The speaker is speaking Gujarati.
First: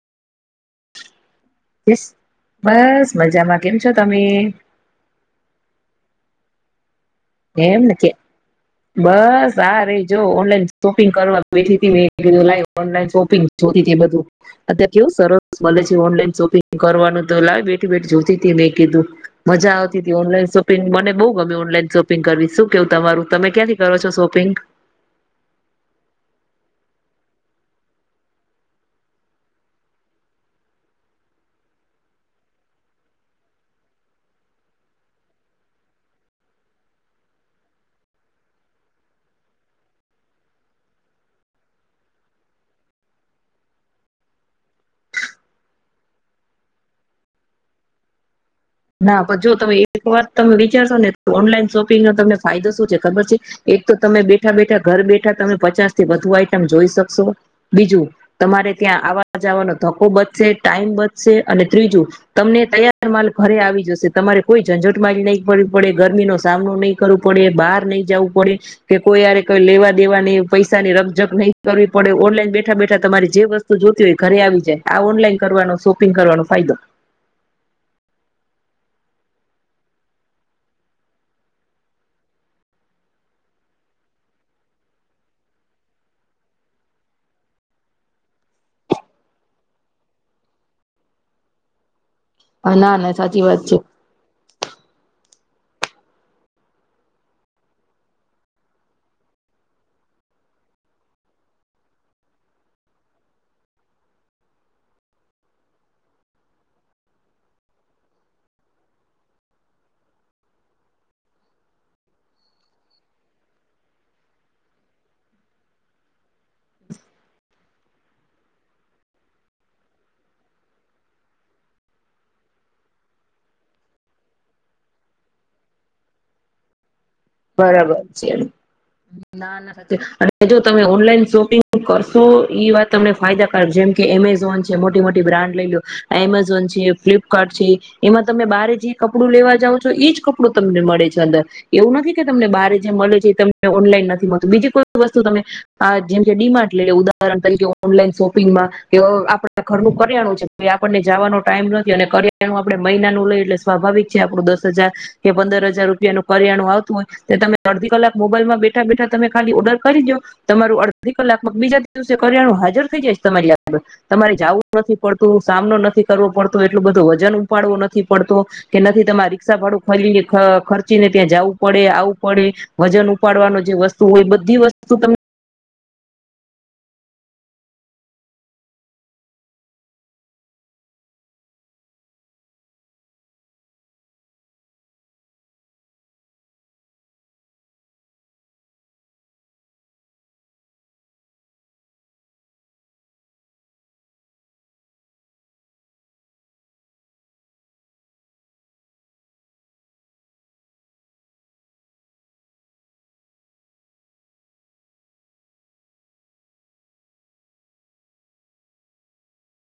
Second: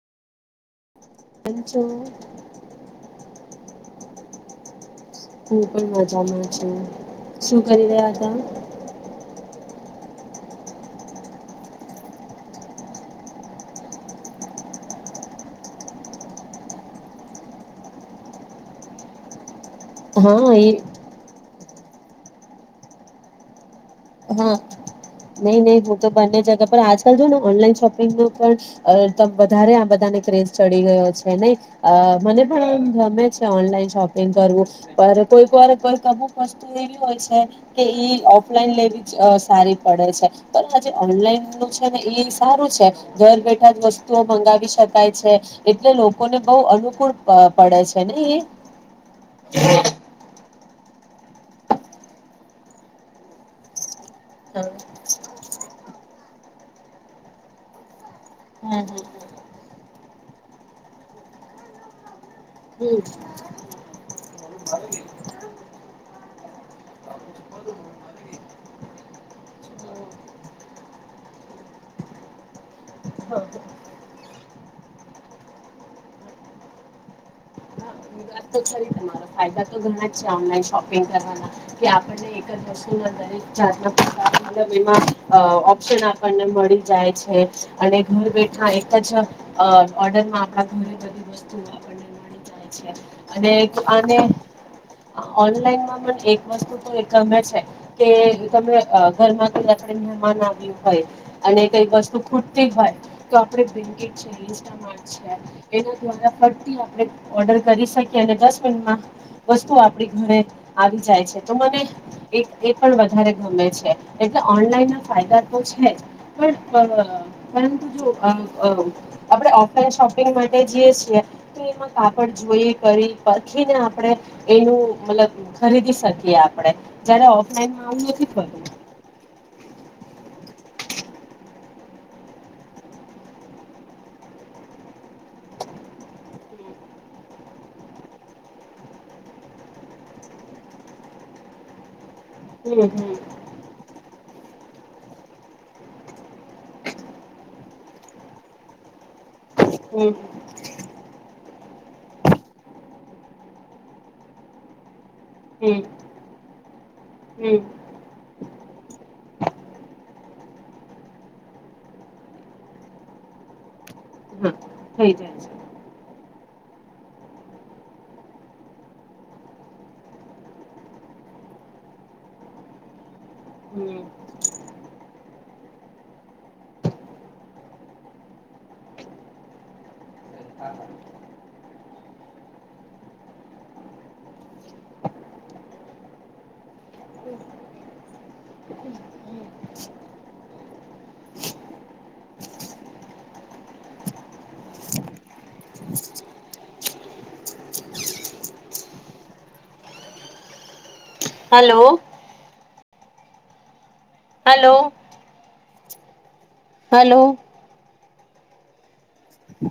[unintelligible] બેસ બસ મજામાં. કેમ છો, તમે? હું પણ મજામાં છું. શું કરી એમન કે રહ્યા હતા? બસ. સાર જો ઓનલાઈન શોપિંગ કરવા બેઠી થી મે કધું લ ઓનલાન શોપિંગ જોતી બધું અત્યારે કેવું સરસ મળલે છે ઓનલાઈન શોપિંગ કરવાનું તો લ બેઠી બેઠી જોતી મેં કીધું મજાતી તીતી ઓનલાઈન હા એ શોપિંગ મને બહુ ગમે ઓનલાઈન પીન કરવી. શું કેવું તમારું? તમે ક્યાંથી કરો છો શોપિંગ હા, નહી નહી હું તો બંને જગહ પર આજ ને ઓનલાઈન શોપિંગ ન પણ વધારે આ બધાને ક્રેઝ ચડી ગયો છે નહી મને પણ આમ ગમે છે ઓનલાઈન શોપિંગ કરવું કોઈક વાર કોઈ અમુક વસ્તુ એવી હોય છે કે ઈ ઓફલાઈન લેવી અ સારી પડે છે, પણ આજે ઓનલાઈનનું છે ને ઈ સારું છે. ઘર બેઠા જ વસ્તુઓ મંગાવી શકાય છે. એટલે લોકોને બહુ અનુકૂળ પ પડે છે નઈ? ના પણ જો તમે એક વાર તમે વી ત્યાં શું ને ઓનલાઈન શોપિંગનો તમને ફાયદો શું છે, ખબર છે? એ તો તમે બેઠા હમ બેઠા ઘર બેઠા તમે પચાસ તે વધુ આઈટમ જોઈ શકશો. બીજું તમારે ત્યાં હમ આવા જાવાન ધક્કો બચશે ટાઈમ બચશે અને ત્રીજું તમને હમ. તૈયાર માલ ઘરે આવી તમારે કોઈ ઝંઝટ મારી નહી પવી પડે ગરમી નો સામનો નહી કરવો પડે બહાર નહી જવું પડે કે કોઈરે કોઈ લેવા દેવાને પૈસાની રકઝક નહી કરવી પડે ઓનલાઈન બેઠા બેઠા તમારે જે વસ્તુ જોતી હોય ઘરે આવી જાય આ ઓનલાઈન કરવાનો શોપિંગ કરવાનો ફાયદો એ વાત તો ખરી તમારો ફાયદા તો ઘણા જ છે ઓનલાઈન શોપિંગ કરવાના કે આપણને એક વસ્તુ દરેક જાતના પલ એમાં ઓપ્શન આપણને મળી જાય છે અને ઘર બેઠા એક જ ઓર્ડરમાં આપણા ઘરે બધી વસ્તુ આપને મળી જાય છે. ના ના સાચી અને વાત છે આને ઓનલાઈનમાં પણ એક વસ્તુ તો એ ગમે છે કે તમે ઘરમાં કઈ આપણે મહેમાન આવ્યું હોય અને કઈ વસ્તુ ખૂટતી હોય તો આપણેન્કી છે ઇન્સ્ટમાટ છે એના દ્વારા ફરતી આપણે ઓર્ડર કરી શકીએ અને દસ મિનટમાં વસ્તુ આપણી ઘરે આવી જાય છે તો મને એ પણ વધારે ગમે છે એટલે ઓનલાઈનના ફાયદા તો છે જ પણ પરંતુ જો આપણે ઓફલાઈન શોપિંગ માટે જઈએ છીએ તો એમાં કાપડ જોઈએ કરી પરખીને આપણે એનું મલ્લબ ખરીદી શકીએ આપડે. બરાબર છે. ના ના [unintelligible] અને જો તમે ઓનલાઈ શોપિંગ શું કરશું ઈ વાત તમને ફાયદાકારક. જેમ કે એમેઝોન છે, મોટી મોટી બ્રાન્ડ લઈ લો. એમેઝોન છે, ફ્લિપકાર્ટ છે, એમાં તમે બારે જે કપડું લેવા જાવ છો ઈજ કપડું તમને મળે છે અંદર એવું નથી કે તમને બારે જે હમ મલે છે તમને ઓનલાઈન નથી મળ તો બીજી કોઈ વસ્તુ તમે આ જેમ કે ડીમાર્ટ લઈ લો ઉદાહરણ તરીકે ઓનલાઈન શોપિંગમાં કે અઉ આપડા ત ઘરનું હમ કરિયાણું છે આપણને જાવાનું ટાઈમ નથી અને કરિ યાણું આપડે મહિનાનું લઈ લેશ સ્વાભાવિક છે આપડુ દસ હજાર કે પંદર હમ હજાર રૂપિયાનું કરિયાણું આવતું હોય તે હમ તમે હમ અડધી કલાક મોબાઈલમાં બેઠા બેઠા તમે ખાલી ઓર્ડર કરી દો તમારું અડધી કલાક બીજા દિવસે કર્યાનું હાજર થઈ જાય તમારી લ તમારે હા જાઉં નથી થઈ જાય પડતું છે. સામનો નથી કરવો પડત એટલું બધું વજન ઉપાડવું નથી પડતો કે નથી તમારે રિક્ષા ભાડું ખાલી ખર્ચીને ત્યાં જવું પડ ડે આવું પડે વજન ઉપાડવાનું જે વસ્તુ હમ હોય બધી વસ્તુ તમને હલો હલો હલો